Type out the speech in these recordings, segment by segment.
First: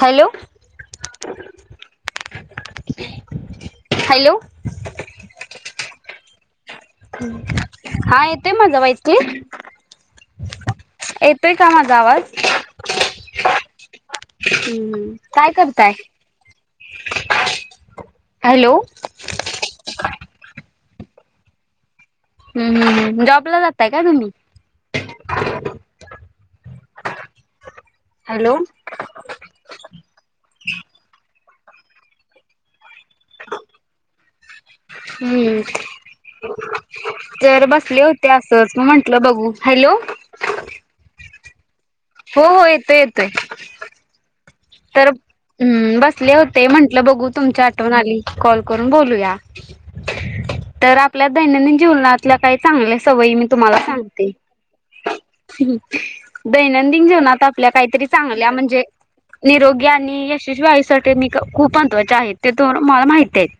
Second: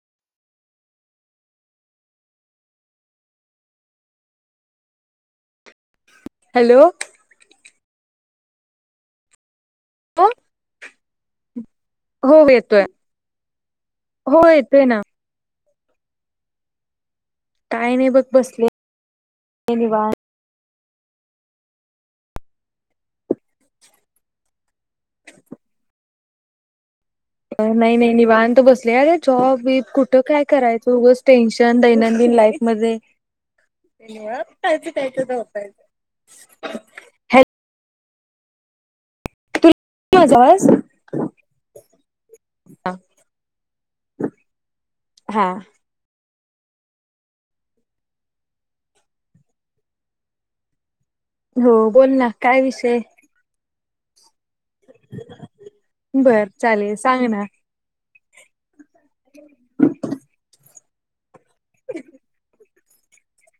Hello? Hello? Hello? हा येतोय माझा व्हॉईस ताई? बोल येतोय. का माझा आवाज हो येतोय ना हम्म काय कर ताय काय नाही बघ बसले निवा हम्म हम्म हम्म जॉबला जाताय का तुम्ही? नाही नाही हॅलो निवांत बसले अरे जॉब बीब कुठं काय कराय [unintelligible] टेन्शन दैनंदिन लाईफ मध्ये. [unintelligible] खायच हम्म झोपायचं ते असच म्हंटलं बघू. हॅलो माझा आवाज हो हो येतय येतय तर हा हम्म बस होते म्हंटलं बघू तुमच्या आठवण आली कॉल करून बोलूया तर आ पल्या हो दैनंदिन बोल ना जीवनातल्या काही काय विषय चांगले सवयी मी तुम्हाला सां सांगते बर चालेल दैनंदिन सांग ना जीवनात आपल्या काहीतरी चांगल्या म्हणजे निरोगी आणि यश व्हायं साठी मी कुप मत्वा आहेत तेथून मला माहती आहेत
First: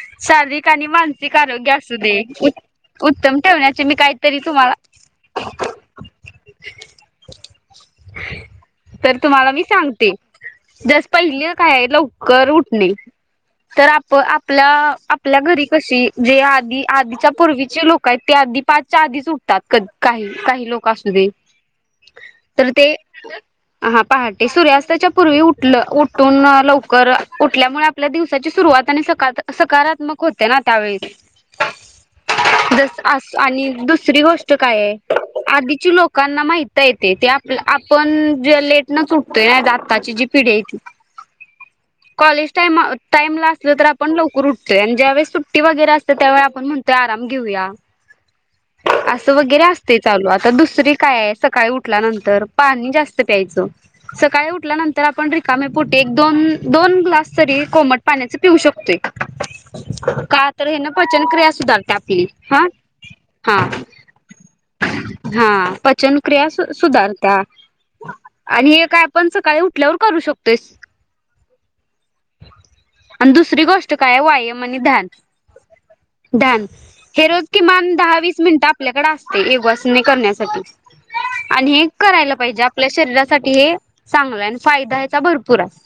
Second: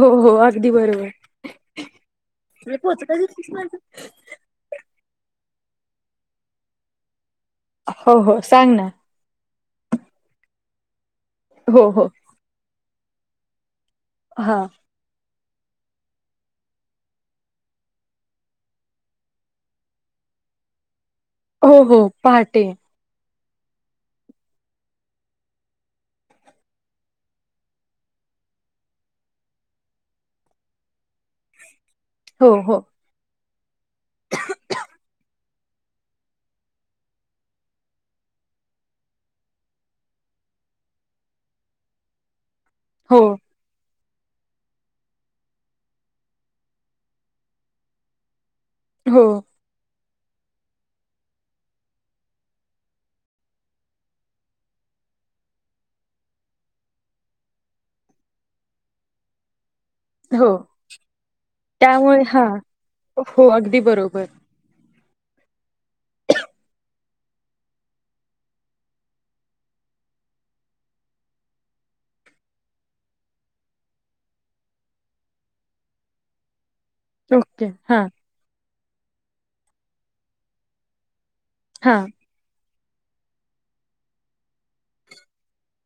हो हो शारीरिक अगदी आणि बरोबर मानसिक आरोग्य असू दे उत्तम ठेवण्याचे मी काहीतरी तुम्हाला [inaudible] हो हो सांग ना तर तुम्हाला मी सांगते जास्त पहिलं काय हो हाय हो लवकर उठणे तर आप हा आपल्या आ आपल्या घरी कशी जे आधी आधीच्या पूर्वीचे लोक आहेत ते आधी पाचच्या आधीच उठतात कध काही काही लोक असत होहो पहाटे हा पहाटे सूर्यास्ताच्या पूर्वी उठल उठून लवकर उठल्यामुळे आपल्या दिवसाची सुरुवात आणि सकाळ सकारात्मक होते ना त्यावेळी हो हो जस अस आणि दुसरी गोष्ट काय आहे आधीची लोकांना माहित आहे ते आपलं आपण जे लेटनच उठतय ह आताची जी पिढी आहे ती कॉलेज टाईम हो टाईम लागल तरं आपल पण लवकर उठतोय आणि ज्यावेळस सुट्टी वगैरे असते त्यावेळा आपण म्हणतोय आराम घेऊया हो असं वगैरे असतंय चालू आता दुसरी काय आहे सकाळी उठल्यानंतर पाणी जास्त पायच सकाळी उठल्यानंतर आपण रिकामेपोटे दोन दोन ग्लास तरी कोमट पाण्याच पिऊ शकतोय. हो का तर हे न पचनक्रिया सुधारते आपली हा हो हा अगदी बरोबर हा पचनक्रिया सुधारत्या आणि हे काय आपण सकाळी उठल्यावर करू शकतोय आणि दुसरी गोष्ट काय आहे व्यायाम आणि ध्यान ध्यान हे रोज ओके किमान हा दहा वीस मिनटात आपल्याकडे असते एक वसने करण्यासाठी आणि हे हा करायला पाहिजे आप आपल्या शरीरासाठी हे चांगलं आहे. फायदा ह्याचा भरपूर आहे.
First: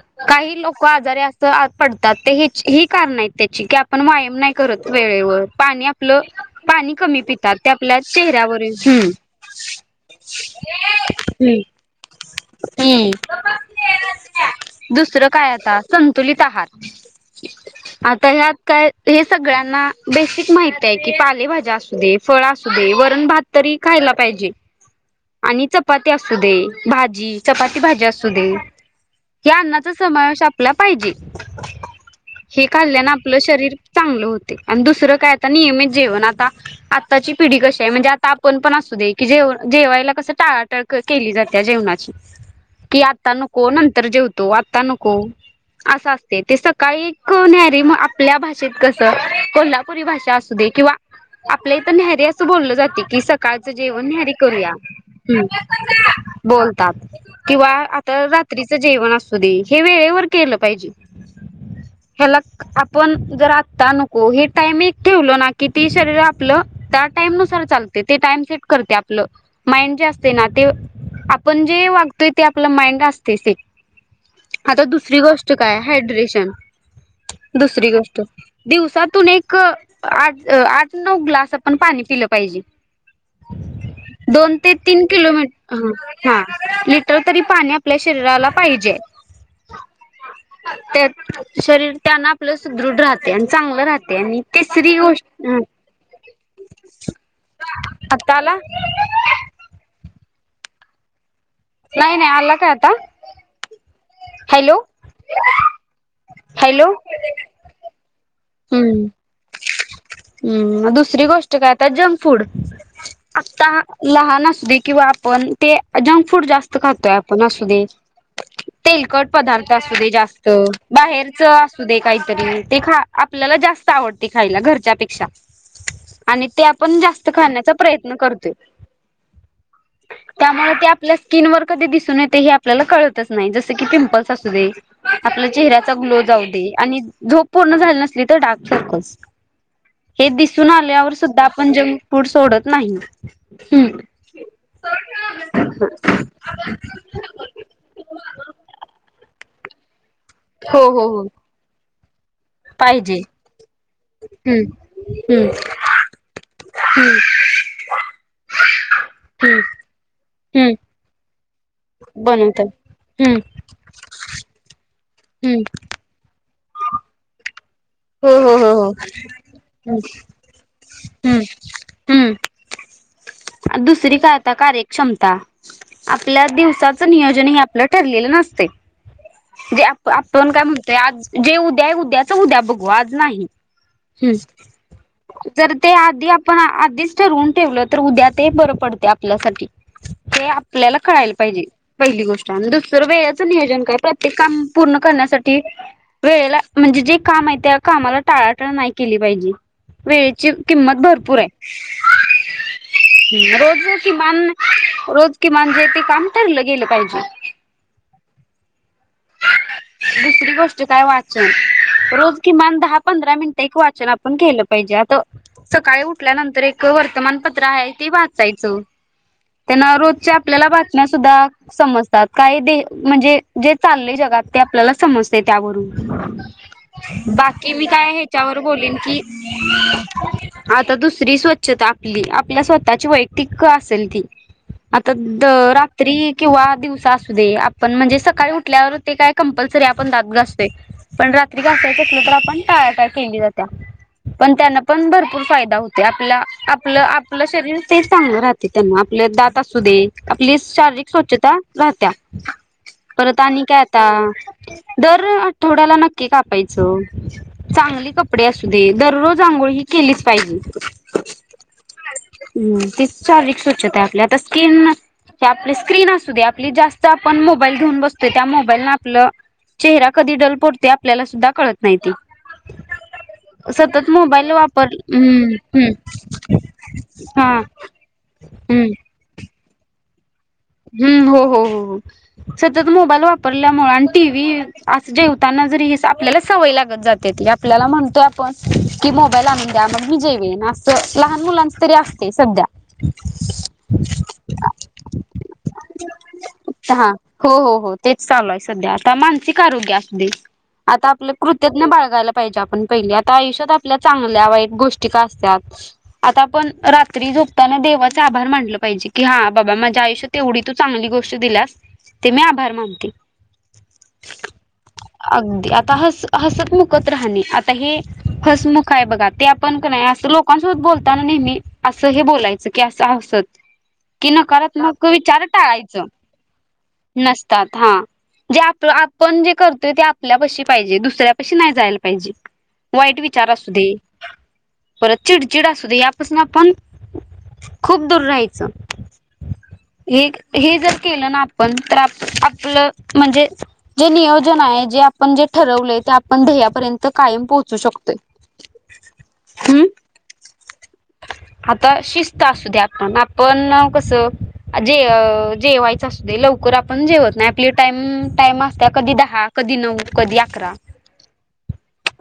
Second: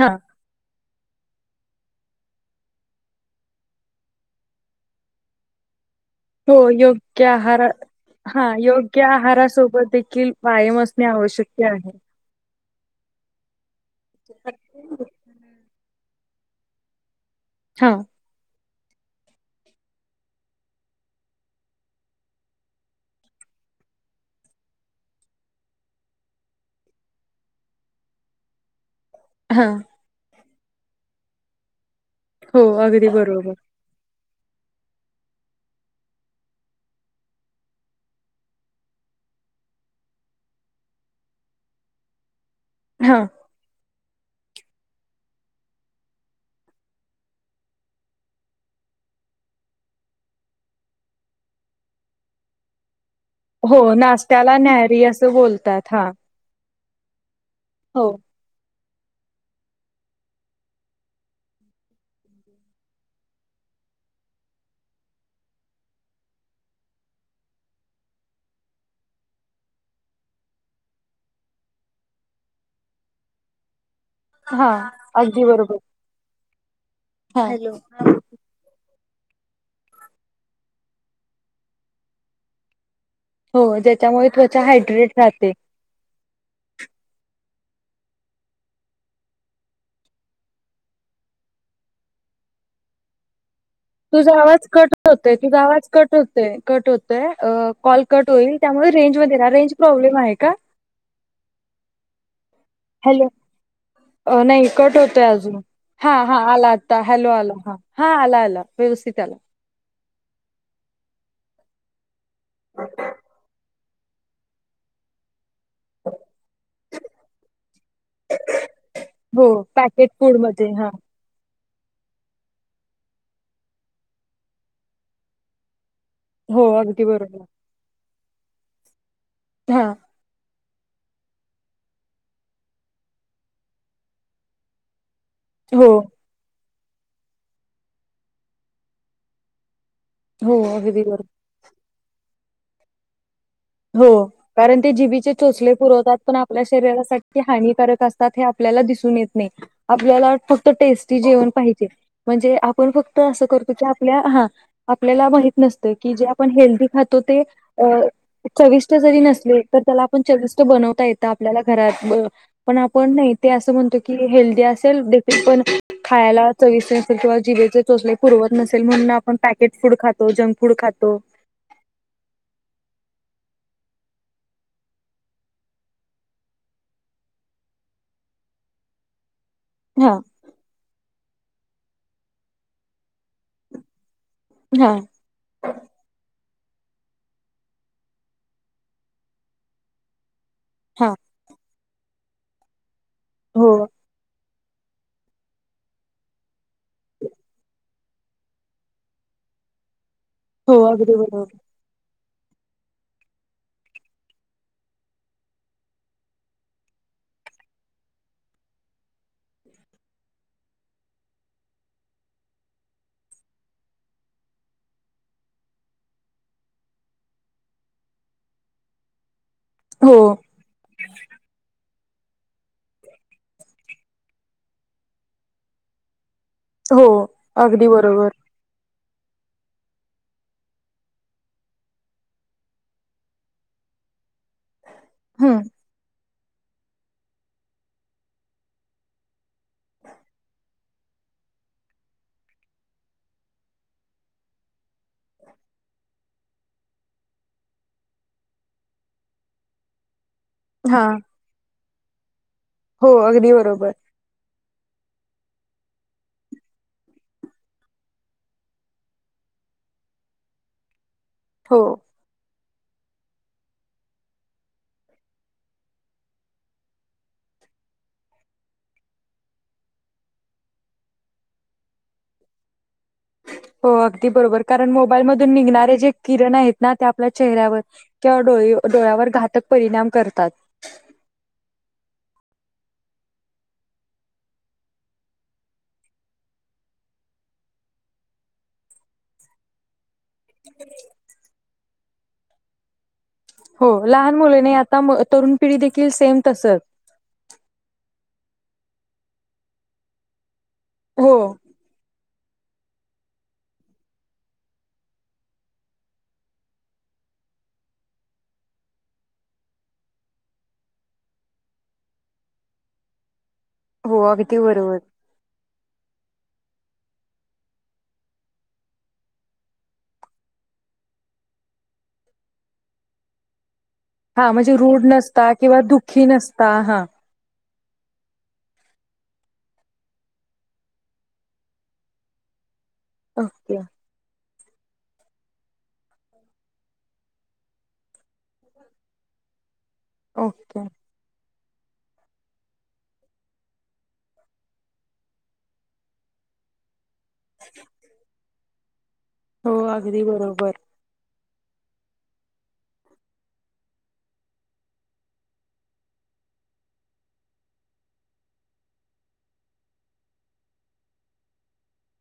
हा काही लोक आजार अस पडतात ते ही कारण आहेत त्याची की आपण व्यायाम नाही करत वेळेवर पाणी आपलं हो पाणी कमी योग्य पितात आहार ते आपल्या हा चेहऱ्यावर योग्य हम्म आहारासोबत देखील व्यायाम असणे आवश्यकते आहे. हम्म दुसरं काय आता स संतुलित आहार हां, आता ह्यात काय हे सगळ्यांना बेसिक माहिती आहे की पालेभाज्या असू दे फळ असू दे वरण भात तरी खायला पाहिजे. आणि चपाती असू दे. भाजी चपाती भाजी असू दे. या हां. अन्नाचा समावेश आ आपला पाहिजे हो, हे अगदी खाल्ल्यानं आपलं बरोबर. शरीर चांगलं होत आणि दुसरं काय आता नियमित जेवण आता आताची पिढी कशी आहे म्हणजे आता आपण पण असू दे की जेव जेवायला ला कस टाळाटळ केली जाते जेवणाची की हां. आतान कोण तर जेवतो आता नको असं असते ते सकाळी नहरी मग आपल्या भाषेत कस कोल्हापुरी भाषा असू दे किंवा आपल्या इथ न्यारी असं बोललं जाते कि सकाळचं हो, जेवण हर नाश्त्याला करूया न्याहारी असं हम्म बोलतात हा बोलतात किंवा आता रात्री जेवण असू दे हे वेळेवर केलं पाहिजे ह्याला आपण जर आता नको हे टाइम एक ठेवल ना कि ती शरीर आपलं त्या टाइम नुसार चालते ते टाइम सेट करते आपलं माइंड जे असते ना ते आपण जे वागतोय ते आपलं माइंड असते सेट आता हां, दुसरी अगदी गोष्ट बरोबर. काय हायड्रेशन हां. दुसरी गोष्ट दिवसात तून एक आज आठ नऊ ग्लास आपण पाणी पिलं पाहिजे हो त्याच्यामुळे दोन ते तीन किलोमी हा लिटर तरी पाणी आपल्या शरीराला पाहिजे शरीर त्याने आपलं सुदृढ राहतं तुझा आवाज क होत तुझ आवाज कट हो कट होत कॉल कट आता आला होईल त्यामुळे रेंज म रेंज प्रॉब्लेम आहे का नाही नाही आला काय आता हॅलो. नाही हॅलो कट होतय अजून हा हा आला आता हॅलो आला आला आला. हम्म व्यवस्थित आला. हम्म दुसरी गोष्ट [unintelligible] फूड आत्ता लहान असूदे किंवा आपण ते जंक फूड जास्त खातोय आपण असू दे तेलकट हो पदार्थ असू दे पॅकेट फूड जास्त मध्ये हां. बाहेरच काहीतरी ते खा आपल्याला जास्त आवडते खायला घरच्यापेक्षा आणि ते हो आपण अगदी जास्त बरोबर. खाण्याचा प्रयत्न करतोय हा त्यामुळे ते आपल्या स्किन वर कधी दिसून येते हे आपल्याला कळतच नाही जसं की पिंपल्स असू दे आपल्या हो. चेहऱ्याचा ग्लो जाऊ दे. आणि झधोप पूर्ण झा. तिथ डाकतस. हे हो दिसून अगदी आल्यावर बरोबर. सुद्धा आपण जाऊ. फूड सोडत नाही. हम्म हो कारण ते जीबचे चोचले पुरवतात पण आपल्या शरीरासाठी हानिकारक असतात हे आपल्याला दिसून येत. म अ आप. आपल्याला फक्त हो हो टेस्टी हो जेवण पाहिजे. म्हणजे आपण फक्त पाहिजे असं करतो की आपल्या हा हम्म आपल्याला हम्म माहित नसतं की जे आपण हेल्दीी खातो ते. चविष्ट जरी नसले, हम्म तर त्याला आपण चविष्ट हम्म बनवता येतो. आपल्याला घरात. बनवतात पण आपण नाही हम्म ते असं म्हणतो, की हेल्दी असेल. ते हम्म पण [inaudible] खा. ला चविष्ट आहे पण जिभेच - चोचले हो पुरवत हो हो नसेल, हो म्हणून आपण पॅकेट फूड खातो, जंक फूड खातो. हम्म हम्म दुसरी काय आता, कार्यक्षमता. आपल्या दिवसाच नियोजन हे आपलं ठरलेलं नसते. म्हण आप हा -आपण काय म्हणतोय, आज. जे उद्या आहे. उद्याच उद्या बघू, आज नाही. हम् हा तर ते आधी आप पण आधीच ठरून ठेवलं. तर उद्या ते बरं पडते, आपल्यासाठी. ते आपल्याला हा कळायला पाहिजे. पहिली गोष्ट आणि दुस - वेळेच नियोजन हो काय, प्रत्येक काम. पूर्ण करण्यासाठी वेळेला, म्हणजे जे काम आहे, त्या कामाला टाळाटाळ नाही केली पाहिजे. वेळेची हो किंमत अगदी भरपूर आहे. बरोबर [inaudible] रोज न किमान, रोज किमान, जे ते काम ठरलं गेलं पाहिजे. दुसरी गोष्ट काय वाचन. रोज किमान दहा पंधरा मिनिटं एक वाचन आपण केलं पाहिजे. आता सकाळी उठल्यानंतर एक वर्तमानपत्र आहे ते वाचायचं. त्यांना हो रोजच्या आपल्याला बातम्या सुद्धा समज तात काही [unintelligible] म्हणजे. चाललंय जगात, ते आपल्याला समजते त्यावरून. हो बाकी मी अगदी काय बरोबर ह्याच्यावर बोलेन की. आता दुसरी स्वच्छता आपली. आपल्या स्वतःची वैयक्तिक असेल ती. आता द हम्म रात्री. किंवा दिवसा असू दे, आपण म्हणजे सकाळी- उठल्यावर ते काय कंपल्सरी आपण दात घासतोय. पण रात्री घासायचं असलं तर आपण टाळ्या टाळ केली जाते, पण त्यांना पण भरपूर फायदा होते आपला आपलं आपलं शरीर ते चांगलं राहते त्यांना आपलं दात असू दे. आपली हा शारीरिक स्वच्छता. राहत्या. हो [unintelligible] तानी काय आता दर आठवड्याला नक्की कापायचं. चांगले कपडे असू दे, दररोज आंघोळी ही केलीच पाहिजे. हो तीच शारीरिक स्वच्छता आहे आपली आता स्किन आपली स्क्रीन असू दे आपली जास्त आपण मोबाईल घेऊन बसतो त्या मोबाईल न आपला चेहरा कधी डल पडतोय आपल्याला सुद्धा कळत नाही हो सतत अगदी मोबाईल बरोबर कारण वापर मोबाईल हम्म मधून हम्म निघणारे जे किरण आहेत ना ते आपल्या हा चेहऱ्यावर किंवा हम्म डोळ्यावर घातक परिणाम करतात हम्म हो हो हो हो सतत मोबाईल वापरल्यामुळे आणि टी व्ही जेवताना जरी आपल्याला सवय लागत जाते ती आपल्याला म्हणतोय आपण की मोबाईल आणून द्या मग मी जेवेन आस लहान मुलांच तरी असते सध्या हो लहान मुलीने आता तरुण पिढी देखील सेम तसच हा हो हो हो ते चालूय सध्या आता मानसिक आरोग्य असुदे आता हो आपल्या कृत्यजञ बाळगायला पाहिजे आयुष्यात आपल्या चांगल्या वाई गोष्टी का असतात आता आपण रात्री झोपताना देवाचे आभार मानले पाहिजे की हा बाबा माझ्या आयुष्यात तेवढी तू चांगली गोष्ट दिल्यास ते मी आभार मानते हो अगदी बरोबर अगदी आता हस हसत मुखत राहणे आता हे हसमुख आहे बघा ते आपण नाही असं लोकांसोबत बोलताना नेहमी असं हे बोलायचं की असं हसत कि हा म्हणजे नकारात्मक रूढ विचार नसता किंवा टाळायचं दुःखी नसता हा नसतात हा जे आप आपण जे करतोय ते आपल्या पशी पाहिजे दुसऱ्यापाशी नाही जायला पाहिजे वाईट विचार असू ओके दे परत चिडचिड असुदे यापासून आपण खूप दूर राहायचं हे हे ओके जर केलं ना आपन आपलं म्हणजे जे नियोजन आहे जे आपण जे ठरवलंय ते आपण ध्येपर्यंत तर कायम पोहोचू शकतोय [inaudible] हो हम्म अगदी बरोबर आता शिस्त असू दे्या आपण आपण कसं जे जेवायचं असू दे लवकर आपण जेवत नाही आपली टाईम टाइम असते कधी दहा कधी नऊ कधी अकरा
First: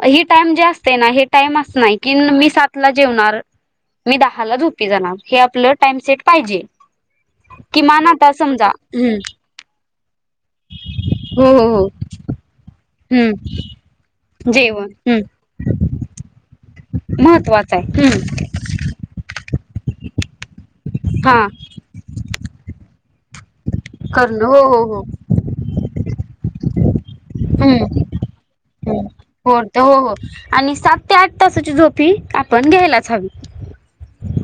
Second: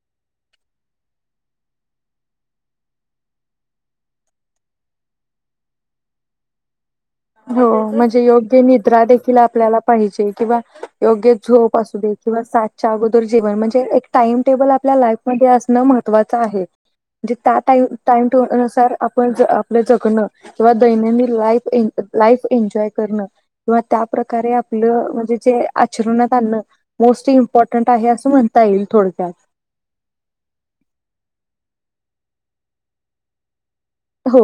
ही टाइम जे असते ना हे टाइम असत नाही कि मी सात ला जेवणार मी दहाला झोपी जणार हे आपलं टाइम सेट पाहिजे हो किमान म्हणजे आता योग्य समजा निद्रा हम्म देखील आपल्याला पाहिजे किंवा योग्य हो हो झोप हो असू दे किंवा साातच्या अगोदर हम्म जीवन म्हणजे एक टाइम टेबल जेवण आपल्या लाईफ हम्म म असणं महत्त्वाचं आहे म्हणजे त्या महत्त्वाचं आहे हम्म टाइमे तर आपण आपलं जगण किंवा दैनंदिन हा लाईफ लाईफ एन्जॉय करणं किंवा त्या करणं प्र्रकारे हो हो हो आपलं म्हणजे जे आचरणात आणणं मोस्ट इम्पॉर्टंट हम्म आहे असं म्हणता येईल थोडक्यात हो हो ती आपण घ्यायलाच हवी हो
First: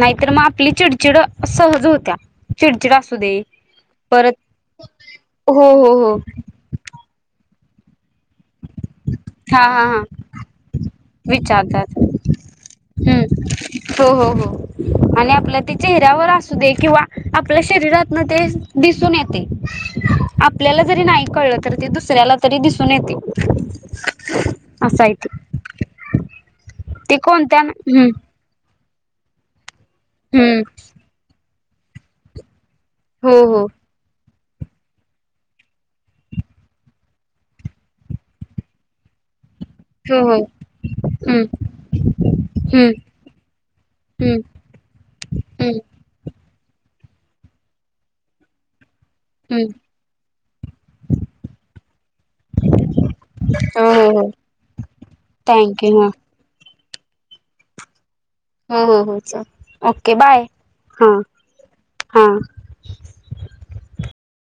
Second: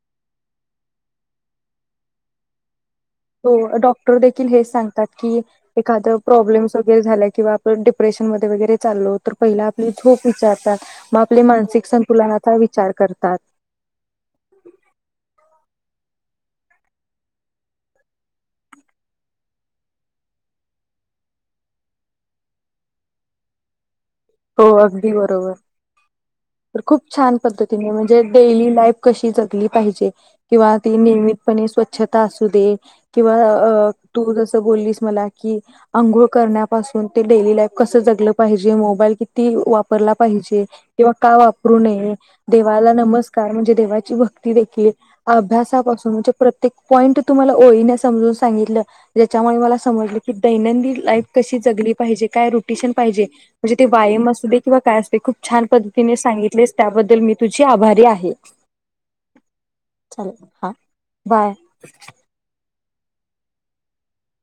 नाहीतर मग आपली चिडचिड सहज होत्या चिडचिड दे डॉक्टर परत देखील हेच सांगतात की हो हो एखाद हो प्रॉब्लेम् वगैरे झाल्या किं आप डिपेन मध्येैगरे चालोत तर पहिला आपल्या झोप विचारतात मग आपले मानसिक विचारतात् संतुलनाचा विचार करतात हो हो हो आणि आपल्या चेहऱ्यावर असू दे किंवा आपल्या शरीरातन ते दिसून येते आपल्याला जरी नाही कळलं त ते दुसऱ्याला तरी दिसून येते हो असं आहे अगदी ते बरोबर तर खूप ते छान कोणत्या पद्धतीने हम्म म्हणजे डेली लाईफ कशी जातली पाहिजे हम्म किंवा त नि पणे स्वच्छता असू दे किंवा हो हो अ तू जसं बोलीस मला कि अंगोळ करण्या पासून जेवण कसा जगंलात पाहिजे मोबाईल कि वापरला हो हो पाहिजे किंवा का हम्म वापरू नये हम्म देवाला नमस्कार म्हणजे देवाची हम्म भक्ती देखील हम्म अभ्यासापासून म्हणजे प्र्य पॉईंट तुम्हाला ओळीने समजून सांगितलं ज्याच्यामुळे हम्म मला समजलं की दैनंदिन लाईफ कशी जगली पाहिजे काय रुटेशन पाहिजे म्हणजे ते हो हो हो व्यायाम असू दे किंवा काय अस दे खूप छान थँक्यू हा पद्धतीने सांगितले त्याबद्दल मी तुझी आभारी आहे ह हो चल ओके बाय हा बाय. हा